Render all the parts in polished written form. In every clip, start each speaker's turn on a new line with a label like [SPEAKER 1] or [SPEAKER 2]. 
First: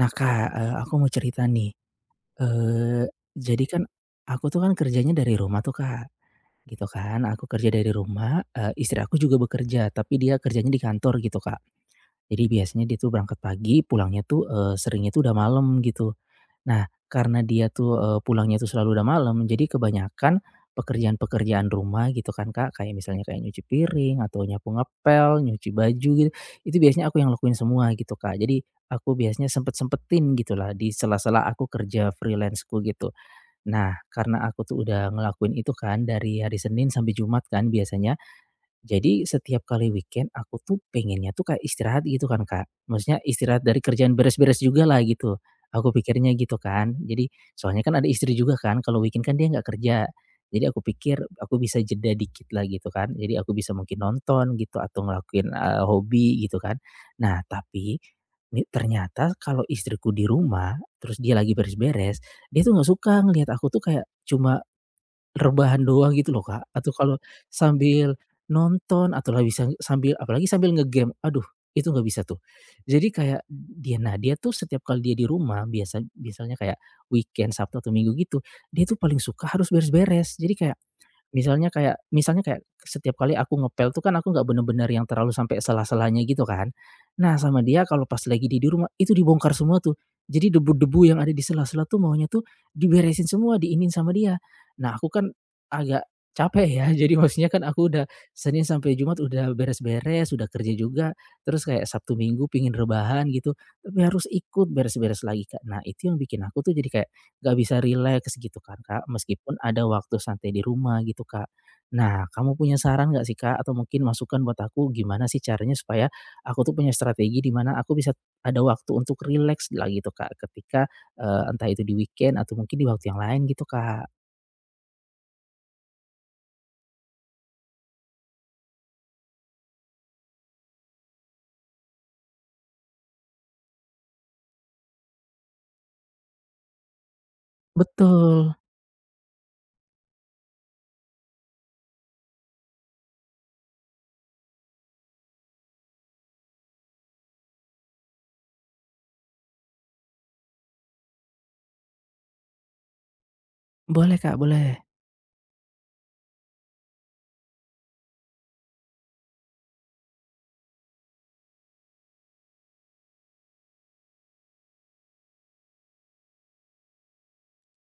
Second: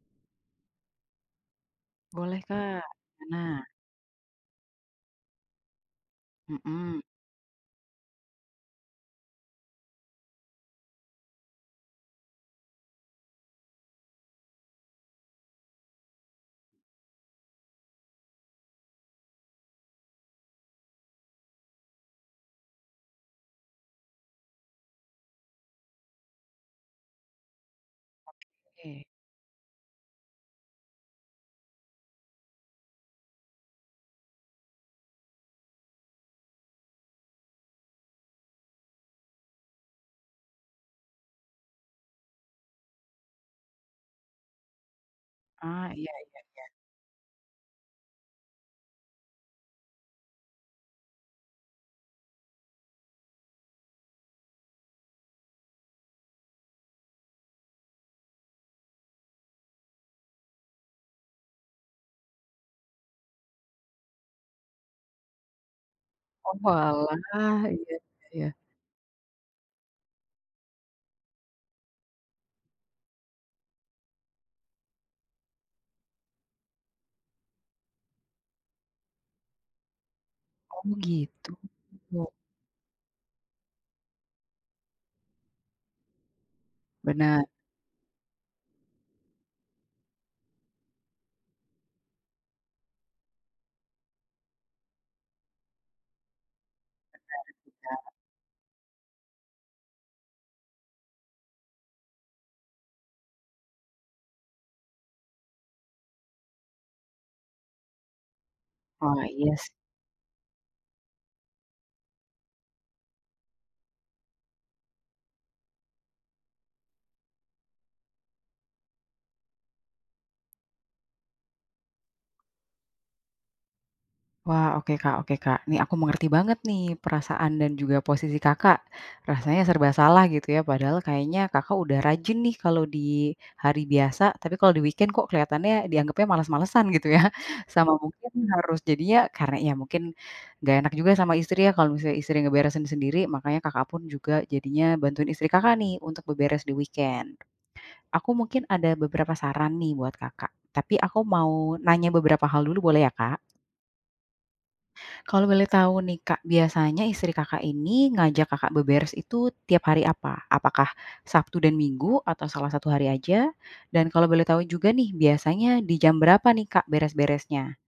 [SPEAKER 1] Nah, Kak, aku mau cerita nih.
[SPEAKER 2] Boleh, Kak.
[SPEAKER 1] eee,
[SPEAKER 2] Gimana?
[SPEAKER 1] jadi kan aku tuh kan kerjanya dari rumah tuh, Kak, gitu
[SPEAKER 2] Mhm,
[SPEAKER 1] kan. Aku kerja dari rumah, istri aku juga bekerja, tapi dia kerjanya di kantor gitu, Kak. Jadi biasanya dia tuh berangkat pagi, pulangnya tuh, seringnya tuh udah malam gitu. Nah, karena dia tuh, pulangnya tuh selalu udah malam, jadi kebanyakan pekerjaan-pekerjaan rumah gitu kan, Kak, kayak misalnya kayak nyuci piring atau nyapu ngepel, nyuci baju gitu, itu biasanya aku yang lakuin semua gitu, Kak. Jadi
[SPEAKER 2] oke.
[SPEAKER 1] aku biasanya sempet-sempetin gitulah di sela-sela aku kerja freelanceku gitu. Nah, karena aku tuh udah ngelakuin itu kan dari hari Senin sampai Jumat kan biasanya. Jadi setiap kali weekend aku tuh pengennya tuh kayak istirahat gitu kan, Kak. Maksudnya istirahat dari kerjaan beres-beres juga lah gitu,
[SPEAKER 2] Ah,
[SPEAKER 1] aku
[SPEAKER 2] iya.
[SPEAKER 1] pikirnya gitu kan. Jadi soalnya kan ada istri juga kan, kalau weekend kan dia nggak kerja. Jadi aku pikir aku bisa jeda dikit lah gitu kan, jadi aku bisa mungkin nonton gitu atau ngelakuin, hobi gitu kan. Nah tapi, ni ternyata kalau istriku di rumah, terus dia lagi beres-beres, dia tuh nggak suka ngelihat aku tuh kayak cuma rebahan doang gitu loh,
[SPEAKER 2] Oh,
[SPEAKER 1] Kak, atau kalau
[SPEAKER 2] oalah, iya
[SPEAKER 1] sambil
[SPEAKER 2] iya iya.
[SPEAKER 1] nonton atau lah bisa sambil apalagi sambil ngegame, aduh, itu nggak bisa tuh. Jadi kayak dia tuh setiap kali dia di rumah biasanya kayak weekend, Sabtu atau Minggu gitu, dia tuh paling suka harus beres-beres. Jadi kayak
[SPEAKER 2] Oh, gitu.
[SPEAKER 1] misalnya setiap kali aku ngepel tuh kan aku nggak bener-bener yang terlalu sampai salah-salahnya gitu kan. Nah
[SPEAKER 2] Benar.
[SPEAKER 1] sama dia kalau pas lagi di rumah, itu dibongkar semua tuh. Jadi debu-debu yang ada di sela-sela tuh maunya tuh diberesin semua, diinin sama dia. Nah aku kan agak capek ya, jadi maksudnya kan aku udah Senin sampai Jumat udah beres-beres, udah kerja juga, terus kayak Sabtu Minggu pingin rebahan gitu, tapi harus ikut beres-beres lagi, Kak. Nah itu yang bikin aku tuh jadi kayak gak bisa rileks gitu kan, Kak,
[SPEAKER 2] Wah, iya
[SPEAKER 1] meskipun
[SPEAKER 2] sih.
[SPEAKER 1] ada waktu santai di rumah gitu, Kak. Nah, kamu punya saran nggak sih, Kak, atau mungkin masukan buat aku gimana sih caranya supaya aku tuh punya strategi di mana aku bisa ada waktu untuk rileks lagi gitu, Kak, ketika, entah itu di weekend atau mungkin di waktu yang lain gitu, Kak?
[SPEAKER 2] Wah, oke Kak oke Kak. Nih aku mengerti banget nih perasaan dan juga posisi Kakak. Rasanya serba salah gitu ya, padahal kayaknya Kakak udah rajin nih kalau di hari biasa, tapi kalau di weekend kok kelihatannya dianggapnya malas malesan gitu ya. Sama mungkin
[SPEAKER 1] Betul.
[SPEAKER 2] harus jadinya karena ya mungkin nggak enak juga sama istri ya kalau misalnya istri ngeberesin sendiri, makanya Kakak pun juga jadinya bantuin istri Kakak nih untuk beberes di weekend. Aku mungkin ada beberapa saran nih buat Kakak, tapi aku mau nanya beberapa hal dulu boleh ya, Kak?
[SPEAKER 1] Boleh, Kak, boleh.
[SPEAKER 2] Kalau boleh tahu nih Kak, biasanya istri Kakak ini ngajak Kakak beberes itu tiap hari apa? Apakah Sabtu dan Minggu atau salah satu hari aja? Dan kalau boleh tahu juga nih, biasanya di jam berapa nih Kak beres-beresnya?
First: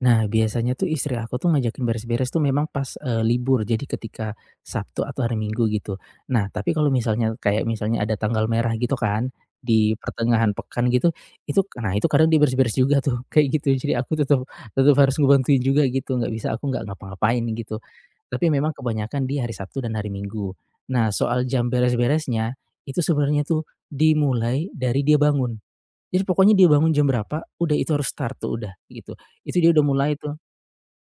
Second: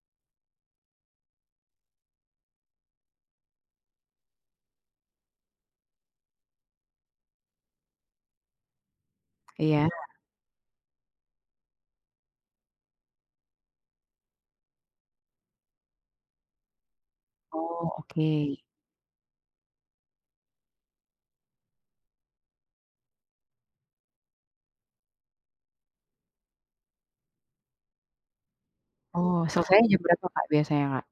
[SPEAKER 1] Nah, biasanya tuh istri aku tuh ngajakin beres-beres tuh memang pas, libur, jadi ketika Sabtu atau hari Minggu gitu. Nah, tapi kalau misalnya kayak misalnya ada tanggal merah gitu kan,
[SPEAKER 2] Iya.
[SPEAKER 1] di pertengahan pekan gitu, itu nah itu kadang dia beres-beres juga tuh, kayak gitu. Jadi aku tetep tetep harus ngebantuin juga gitu, nggak bisa aku nggak ngapa-ngapain gitu.
[SPEAKER 2] Oh, oke.
[SPEAKER 1] Tapi memang kebanyakan di hari Sabtu dan hari Minggu. Nah, soal jam beres-beresnya, itu sebenarnya tuh dimulai dari dia bangun. Jadi pokoknya dia bangun jam berapa, udah itu harus start tuh udah, gitu.
[SPEAKER 2] Oh,
[SPEAKER 1] Itu dia
[SPEAKER 2] selesai
[SPEAKER 1] udah
[SPEAKER 2] jam
[SPEAKER 1] mulai
[SPEAKER 2] berapa
[SPEAKER 1] tuh.
[SPEAKER 2] Kak biasanya Kak?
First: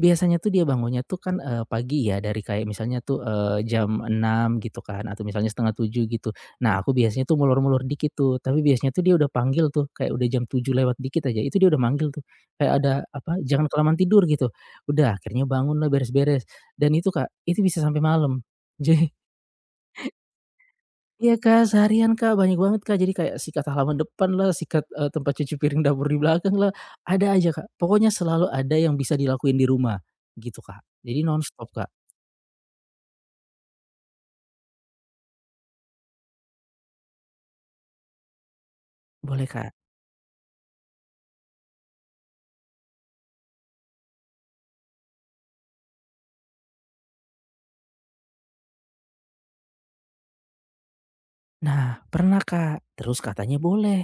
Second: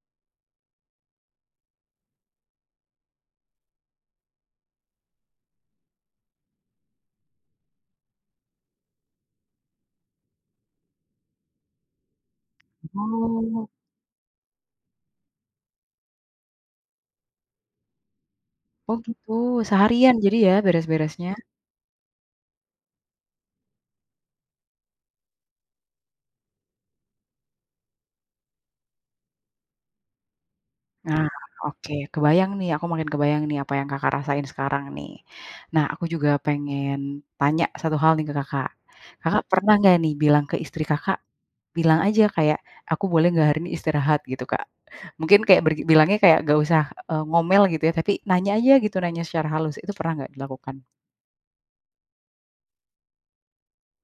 [SPEAKER 1] Biasanya tuh dia bangunnya tuh kan, pagi ya dari kayak misalnya tuh, jam 6 gitu kan atau misalnya setengah tujuh gitu. Nah aku biasanya tuh mulur-mulur dikit tuh, tapi biasanya tuh dia udah panggil tuh, kayak udah jam 7 lewat dikit aja, itu dia udah manggil tuh. Kayak ada apa,
[SPEAKER 2] Oh,
[SPEAKER 1] "Jangan kelamaan tidur," gitu. Udah akhirnya bangun lah beres-beres, dan itu, Kak, itu bisa sampai malam.
[SPEAKER 2] oh
[SPEAKER 1] Jadi
[SPEAKER 2] gitu, seharian jadi ya beres-beresnya?
[SPEAKER 1] iya, Kak, seharian, Kak, banyak banget, Kak. Jadi kayak sikat halaman depan lah, sikat, tempat cuci piring dapur di belakang lah, ada aja, Kak. Pokoknya selalu ada yang bisa dilakuin di rumah, gitu, Kak. Jadi
[SPEAKER 2] Nah,
[SPEAKER 1] nonstop, Kak.
[SPEAKER 2] oke, kebayang nih, aku makin kebayang nih apa yang Kakak rasain sekarang nih. Nah, aku juga pengen tanya satu hal nih ke Kakak. Kakak
[SPEAKER 1] Boleh, Kak.
[SPEAKER 2] pernah nggak nih bilang ke istri Kakak, bilang aja kayak, "Aku boleh nggak hari ini istirahat?" Gitu, Kak. Mungkin kayak bilangnya kayak nggak usah, ngomel gitu ya, tapi nanya aja gitu, nanya secara halus. Itu pernah nggak dilakukan?
[SPEAKER 1] Nah, pernah, Kak. Terus katanya boleh,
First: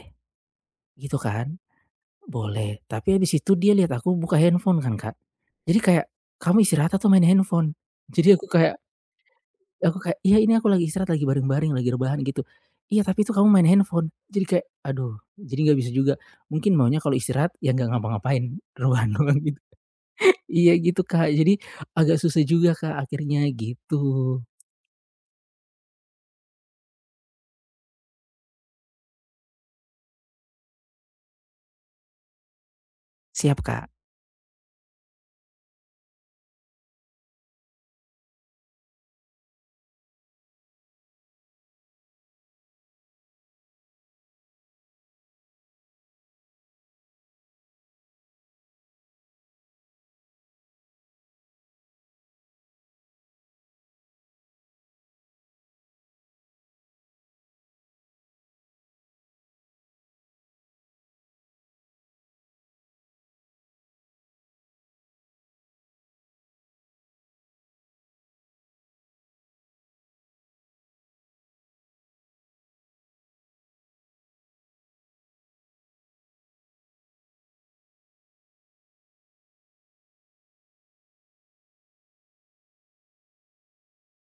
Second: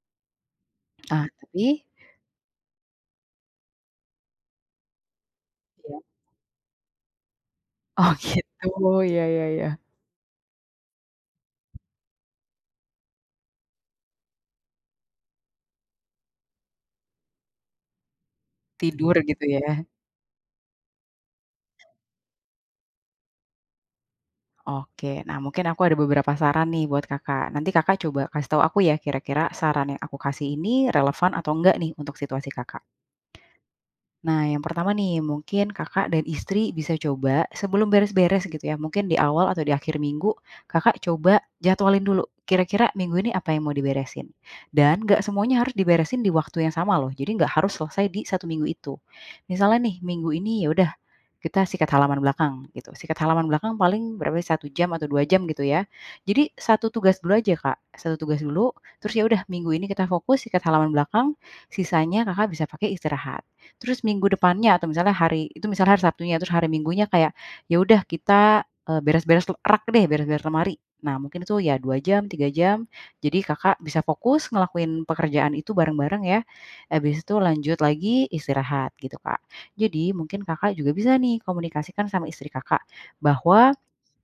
[SPEAKER 1] gitu
[SPEAKER 2] Ah,
[SPEAKER 1] kan.
[SPEAKER 2] tapi
[SPEAKER 1] Boleh, tapi habis itu dia lihat aku buka handphone kan, Kak. Jadi
[SPEAKER 2] iya.
[SPEAKER 1] kayak, "Kamu istirahat atau main handphone?"
[SPEAKER 2] Oh,
[SPEAKER 1] Jadi aku kayak
[SPEAKER 2] gitu, ya ya ya
[SPEAKER 1] aku kayak, "Iya ini aku lagi istirahat, lagi bareng-bareng, lagi rebahan," gitu. "Iya tapi itu kamu main handphone." Jadi kayak, aduh, jadi nggak bisa juga. Mungkin maunya kalau istirahat ya nggak ngapa-ngapain, rebahan
[SPEAKER 2] Tidur
[SPEAKER 1] doang
[SPEAKER 2] gitu ya?
[SPEAKER 1] gitu. Iya gitu, Kak, jadi agak susah juga, Kak, akhirnya gitu.
[SPEAKER 2] Oke. Nah, mungkin aku ada beberapa saran nih buat Kakak. Nanti Kakak coba kasih tahu aku ya, kira-kira saran yang aku kasih ini relevan atau enggak nih untuk situasi Kakak.
[SPEAKER 1] Siap, Kak.
[SPEAKER 2] Nah, yang pertama nih, mungkin Kakak dan istri bisa coba sebelum beres-beres gitu ya, mungkin di awal atau di akhir minggu, Kakak coba jadwalin dulu, kira-kira minggu ini apa yang mau diberesin. Dan nggak semuanya harus diberesin di waktu yang sama loh, jadi nggak harus selesai di satu minggu itu. Misalnya nih, minggu ini ya udah kita sikat halaman belakang gitu, sikat halaman belakang paling berapa sih 1 jam atau 2 jam gitu ya. Jadi satu tugas dulu aja Kak, satu tugas dulu, terus ya udah minggu ini kita fokus sikat halaman belakang, sisanya Kakak bisa pakai istirahat. Terus minggu depannya atau misalnya hari itu misalnya hari Sabtunya, terus hari Minggunya kayak, ya udah kita beres-beres rak deh, beres-beres lemari. Nah mungkin itu ya 2 jam, 3 jam, jadi Kakak bisa fokus ngelakuin pekerjaan itu bareng-bareng ya, habis itu lanjut lagi istirahat gitu Kak. Jadi mungkin Kakak juga bisa nih komunikasikan sama istri Kakak bahwa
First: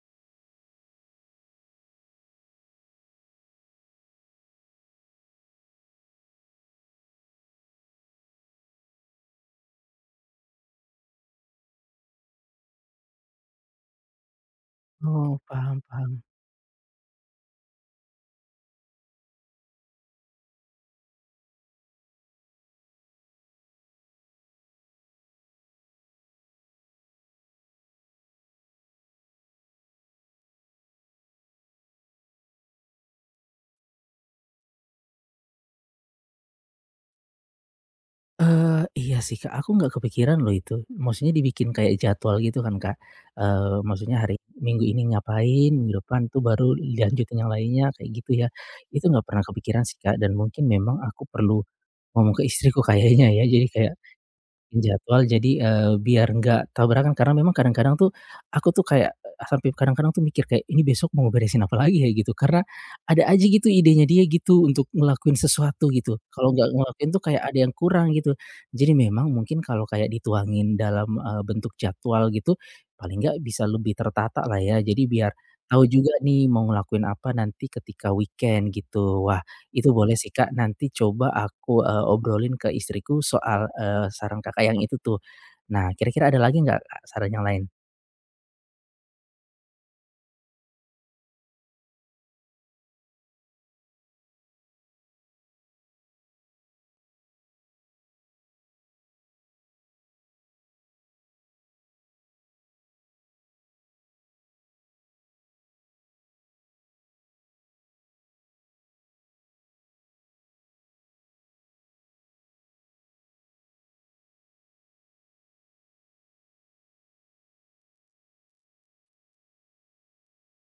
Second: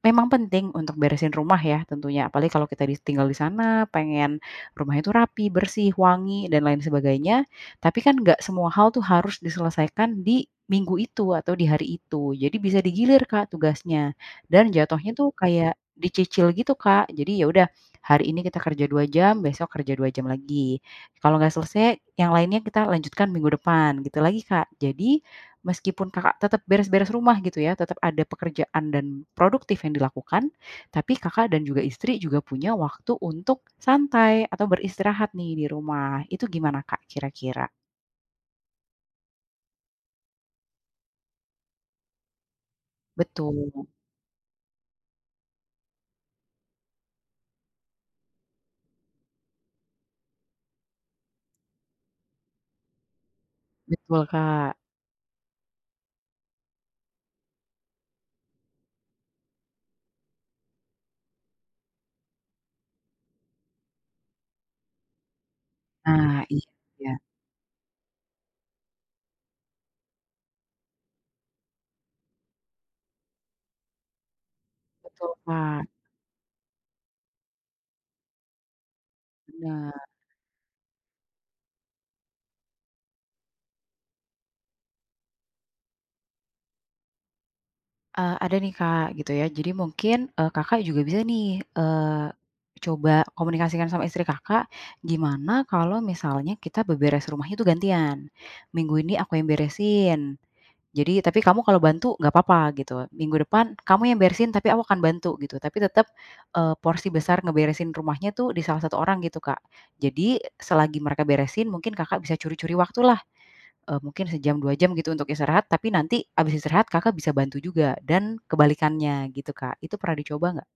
[SPEAKER 2] memang penting untuk beresin rumah ya tentunya, apalagi kalau kita tinggal di sana, pengen rumah itu rapi, bersih, wangi, dan lain sebagainya. Tapi kan nggak semua hal tuh harus diselesaikan di minggu itu atau di hari itu. Jadi bisa digilir Kak tugasnya, dan jatuhnya tuh
[SPEAKER 1] Oh,
[SPEAKER 2] kayak
[SPEAKER 1] paham paham.
[SPEAKER 2] dicicil gitu Kak. Jadi ya udah, hari ini kita kerja 2 jam, besok kerja 2 jam lagi. Kalau nggak selesai, yang lainnya kita lanjutkan minggu depan, gitu lagi Kak. Jadi Meskipun Kakak tetap beres-beres rumah gitu ya, tetap ada pekerjaan dan produktif yang dilakukan, tapi Kakak dan juga istri juga punya waktu untuk santai atau beristirahat nih di rumah. Itu gimana Kak kira-kira?
[SPEAKER 1] Iya sih, Kak, aku nggak kepikiran loh itu. Maksudnya dibikin kayak jadwal gitu kan, Kak.
[SPEAKER 2] Betul,
[SPEAKER 1] Maksudnya hari minggu ini ngapain, minggu depan tuh baru dilanjutin yang lainnya, kayak gitu ya. Itu nggak pernah kepikiran sih, Kak, dan mungkin memang aku perlu ngomong ke istriku kayaknya ya. Jadi kayak
[SPEAKER 2] betul Kak.
[SPEAKER 1] jadwal jadi, biar nggak tabrakan karena memang kadang-kadang tuh aku tuh kayak, sampai kadang-kadang tuh mikir kayak, "Ini besok mau beresin apa lagi ya?" Gitu, karena ada aja gitu idenya dia gitu untuk ngelakuin sesuatu gitu,
[SPEAKER 2] Nah
[SPEAKER 1] kalau nggak
[SPEAKER 2] iya,
[SPEAKER 1] ngelakuin tuh kayak ada yang kurang gitu. Jadi memang mungkin kalau kayak dituangin dalam, bentuk jadwal gitu, paling nggak bisa lebih tertata lah ya, jadi
[SPEAKER 2] betul
[SPEAKER 1] biar
[SPEAKER 2] Kak,
[SPEAKER 1] tahu juga nih mau ngelakuin apa nanti ketika weekend gitu. Wah itu
[SPEAKER 2] bener.
[SPEAKER 1] boleh sih, Kak, nanti coba aku, obrolin ke istriku soal, saran Kakak yang itu tuh. Nah, kira-kira ada lagi nggak, Kak, saran yang lain?
[SPEAKER 2] Ada nih Kak gitu ya, jadi mungkin Kakak juga bisa nih, eee, coba komunikasikan sama istri Kakak, gimana kalau misalnya kita beberes rumahnya itu gantian, minggu ini aku yang beresin, Jadi, tapi kamu kalau bantu nggak apa-apa gitu, minggu depan kamu yang beresin tapi aku akan bantu gitu, tapi tetap porsi besar ngeberesin rumahnya tuh di salah satu orang gitu, Kak. Jadi selagi mereka beresin mungkin Kakak bisa curi-curi waktulah, mungkin sejam, 2 jam gitu untuk istirahat, tapi nanti abis istirahat Kakak bisa bantu juga dan kebalikannya gitu, Kak. Itu pernah dicoba nggak?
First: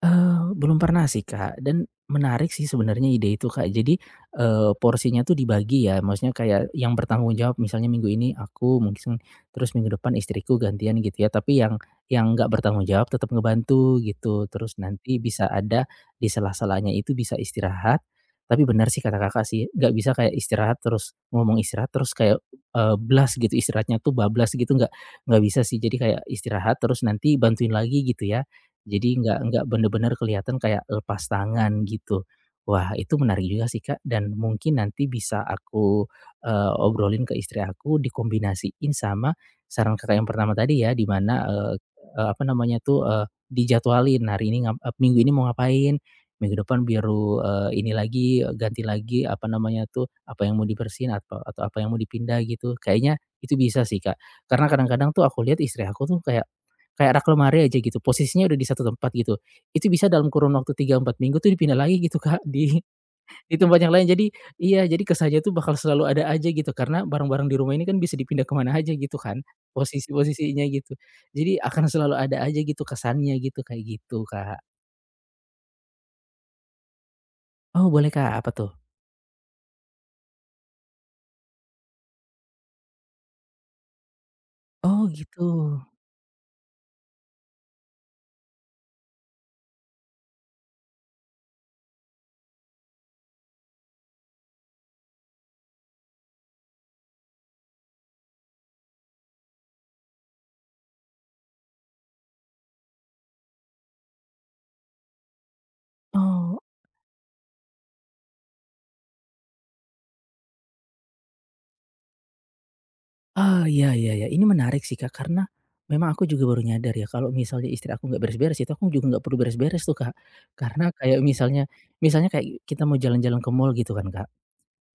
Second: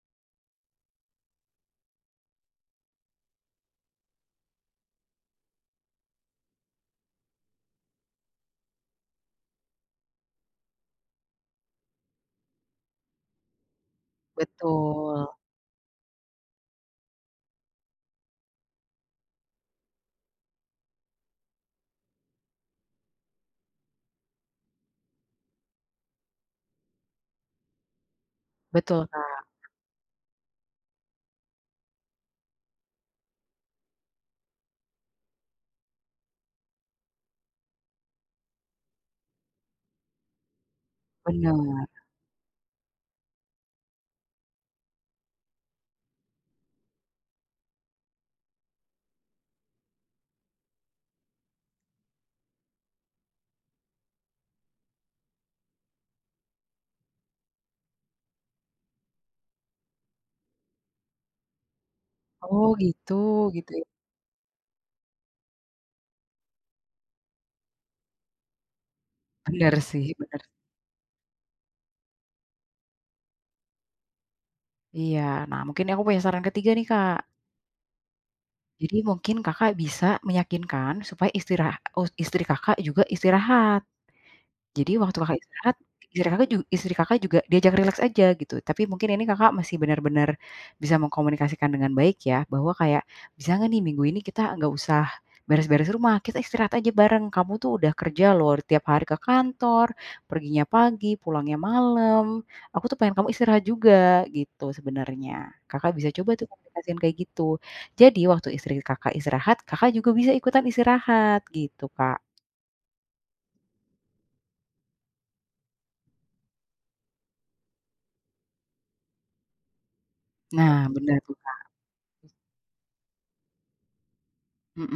[SPEAKER 1] Belum pernah sih, Kak, dan menarik sih sebenarnya ide itu, Kak. Jadi, porsinya tuh dibagi ya, maksudnya kayak yang bertanggung jawab misalnya minggu ini aku mungkin terus minggu depan istriku gantian gitu ya, tapi yang nggak bertanggung jawab tetap ngebantu gitu. Terus nanti
[SPEAKER 2] Betul,
[SPEAKER 1] bisa ada di sela-selanya itu bisa istirahat, tapi benar sih kata Kakak sih, nggak bisa kayak istirahat terus ngomong istirahat terus kayak, blas gitu istirahatnya tuh bablas gitu nggak bisa sih. Jadi kayak istirahat terus nanti bantuin lagi gitu ya.
[SPEAKER 2] betul,
[SPEAKER 1] Jadi nggak
[SPEAKER 2] Kak,
[SPEAKER 1] nggak bener-bener kelihatan kayak lepas tangan gitu. Wah itu menarik juga sih, Kak, dan mungkin nanti bisa aku, obrolin ke istri aku dikombinasiin sama saran Kakak yang pertama tadi ya di mana, eee
[SPEAKER 2] bener.
[SPEAKER 1] eee, apa namanya tuh, dijadwalin hari ini minggu ini mau ngapain, minggu depan baru, ini lagi, ganti lagi apa namanya tuh, apa yang mau dibersihin atau apa yang mau dipindah gitu. Kayaknya itu bisa sih, Kak, karena kadang-kadang tuh aku lihat istri aku tuh kayak kayak rak lemari aja gitu, posisinya udah di satu tempat gitu. Itu bisa dalam kurun waktu 3-4 minggu tuh dipindah lagi gitu, Kak, di
[SPEAKER 2] Oh gitu,
[SPEAKER 1] di
[SPEAKER 2] gitu
[SPEAKER 1] tempat
[SPEAKER 2] ya.
[SPEAKER 1] yang lain. Jadi iya, jadi kesannya tuh bakal selalu ada aja gitu, karena barang-barang di rumah ini kan bisa dipindah kemana aja gitu kan,
[SPEAKER 2] Bener sih, bener.
[SPEAKER 1] posisi-posisinya gitu. Jadi akan selalu ada aja gitu kesannya gitu, kayak gitu, Kak.
[SPEAKER 2] Iya, nah mungkin aku punya saran ketiga nih, Kak.
[SPEAKER 1] Oh boleh, Kak, apa tuh?
[SPEAKER 2] Jadi mungkin Kakak bisa meyakinkan supaya istri Kakak juga istirahat. Jadi
[SPEAKER 1] Oh
[SPEAKER 2] waktu Kakak
[SPEAKER 1] gitu.
[SPEAKER 2] istirahat, istri Kakak juga diajak rileks aja gitu, tapi mungkin ini Kakak masih benar-benar bisa mengkomunikasikan dengan baik ya, bahwa kayak, "Bisa nggak nih minggu ini kita nggak usah beres-beres rumah, kita istirahat aja bareng. Kamu tuh udah kerja loh tiap hari ke kantor, perginya pagi, pulangnya malam. Aku tuh pengen kamu istirahat juga," gitu sebenarnya. Kakak bisa coba tuh
[SPEAKER 1] Oh.
[SPEAKER 2] komunikasiin kayak gitu. Jadi waktu istri Kakak istirahat, Kakak juga bisa ikutan istirahat gitu, Kak.
[SPEAKER 1] Ah, iya iya iya, ini menarik sih, Kak, karena memang aku juga baru nyadar ya kalau misalnya istri aku nggak beres-beres itu aku juga nggak perlu beres-beres tuh, Kak.
[SPEAKER 2] Nah,
[SPEAKER 1] Karena
[SPEAKER 2] bener
[SPEAKER 1] kayak
[SPEAKER 2] tuh, Kak.
[SPEAKER 1] misalnya misalnya kayak kita mau jalan-jalan ke mall gitu kan, Kak,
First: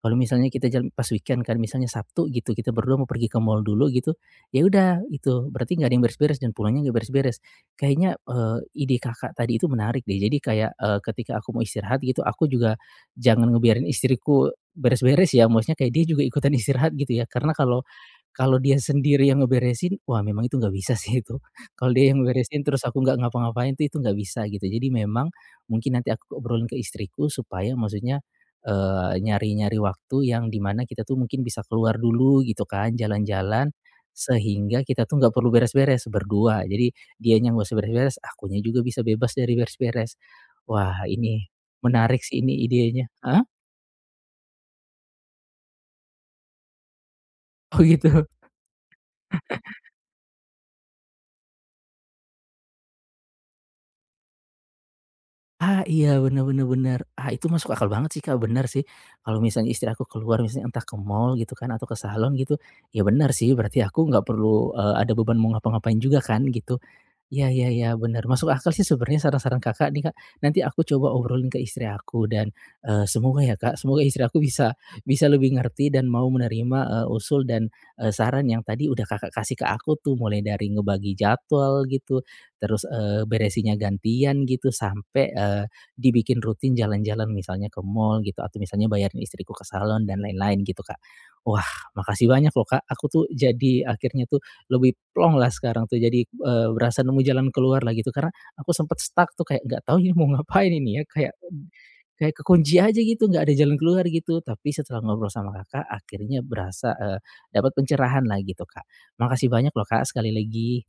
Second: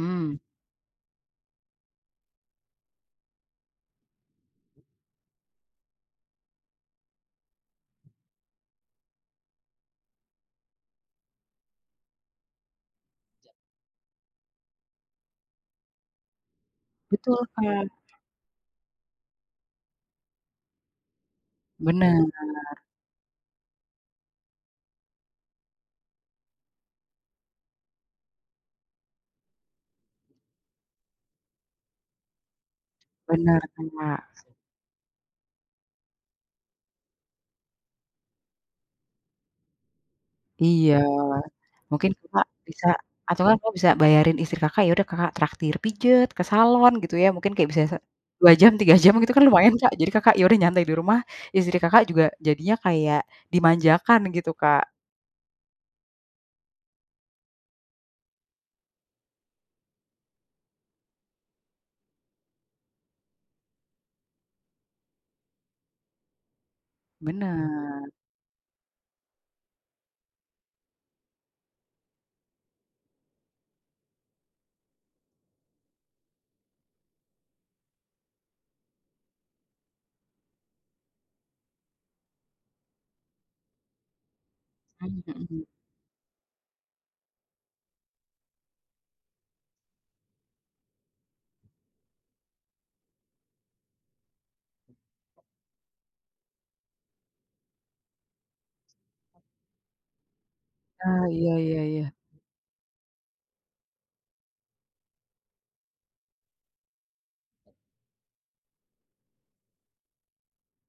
[SPEAKER 1] kalau misalnya kita jalan pas weekend kan, misalnya Sabtu gitu, kita berdua mau pergi ke mall dulu gitu, ya udah itu, berarti nggak ada yang beres-beres dan pulangnya nggak beres-beres. Kayaknya, ide Kakak tadi itu menarik deh, jadi kayak, ketika aku mau istirahat gitu, aku juga jangan ngebiarin istriku beres-beres ya, maksudnya kayak dia juga ikutan istirahat gitu ya.
[SPEAKER 2] Betul,
[SPEAKER 1] Karena kalau
[SPEAKER 2] Kak.
[SPEAKER 1] kalau dia sendiri yang ngeberesin, wah memang itu nggak bisa sih itu. Kalau dia yang
[SPEAKER 2] Bener
[SPEAKER 1] ngeberesin terus aku nggak ngapa-ngapain tuh, itu nggak bisa gitu. Jadi memang mungkin nanti aku obrolin ke istriku supaya maksudnya nyari-nyari waktu yang dimana kita tuh mungkin bisa keluar dulu gitu kan,
[SPEAKER 2] bener,
[SPEAKER 1] jalan-jalan,
[SPEAKER 2] Kak.
[SPEAKER 1] sehingga kita tuh nggak perlu beres-beres berdua. Jadi dianya nggak usah beres-beres, akunya juga bisa bebas dari beres-beres.
[SPEAKER 2] Iya,
[SPEAKER 1] Wah ini
[SPEAKER 2] mungkin
[SPEAKER 1] menarik sih
[SPEAKER 2] Kakak
[SPEAKER 1] ini
[SPEAKER 2] bisa
[SPEAKER 1] idenya.
[SPEAKER 2] atau
[SPEAKER 1] Heeh?
[SPEAKER 2] kan Kakak bisa bayarin istri Kakak, ya udah Kakak traktir pijet, ke salon gitu ya, mungkin kayak bisa
[SPEAKER 1] Oh
[SPEAKER 2] se
[SPEAKER 1] gitu?
[SPEAKER 2] 2 jam, 3 jam gitu kan lumayan, Kak. Jadi Kakak, ya udah nyantai di rumah, istri Kakak juga jadinya kayak dimanjakan gitu, Kak.
[SPEAKER 1] Ah, iya bener-bener bener bener bener. Ah, itu masuk akal banget sih, Kak, bener sih. Kalau misalnya istri aku keluar misalnya entah ke mall gitu kan atau ke salon gitu, ya benar sih berarti aku nggak perlu, ada beban mau ngapa-ngapain juga kan gitu. Iya iya iya,
[SPEAKER 2] Bener.
[SPEAKER 1] benar. Masuk akal sih sebenarnya saran-saran Kakak nih, Kak. Nanti aku coba obrolin ke istri aku dan, semoga ya, Kak, semoga istri aku bisa bisa lebih ngerti dan mau menerima, usul dan, saran yang tadi udah Kakak kasih ke aku tuh, mulai dari ngebagi jadwal gitu, terus, beresinnya gantian gitu,
[SPEAKER 2] Mhm
[SPEAKER 1] sampai,
[SPEAKER 2] mhm.
[SPEAKER 1] dibikin rutin jalan-jalan misalnya ke mall gitu, atau misalnya bayarin istriku ke salon dan lain-lain gitu, Kak. Wah, makasih banyak loh, Kak, aku tuh jadi akhirnya tuh lebih plong lah sekarang tuh jadi, berasa nemu jalan keluar lah gitu karena aku sempet stuck tuh kayak nggak tahu ini mau ngapain ini ya
[SPEAKER 2] Ah,
[SPEAKER 1] kayak
[SPEAKER 2] iya iya iya.
[SPEAKER 1] kayak kekunci aja gitu nggak ada jalan keluar gitu tapi setelah ngobrol sama Kakak akhirnya berasa, dapat pencerahan lah gitu, Kak. Makasih banyak loh, Kak, sekali lagi.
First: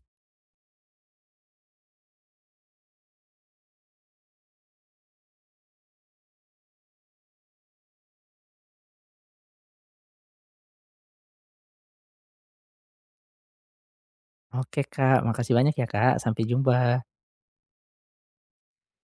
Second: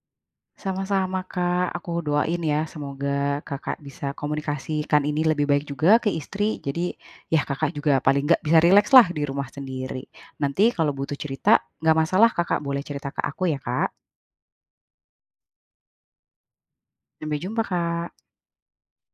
[SPEAKER 2] Sama-sama Kak, aku doain ya semoga Kakak bisa komunikasikan ini lebih baik juga ke istri. Jadi ya Kakak juga paling nggak bisa rileks lah di rumah sendiri. Nanti kalau butuh cerita, nggak masalah Kakak boleh cerita ke aku ya Kak.
[SPEAKER 1] Oke, Kak, makasih banyak ya, Kak, sampai jumpa.
[SPEAKER 2] Sampai jumpa Kak.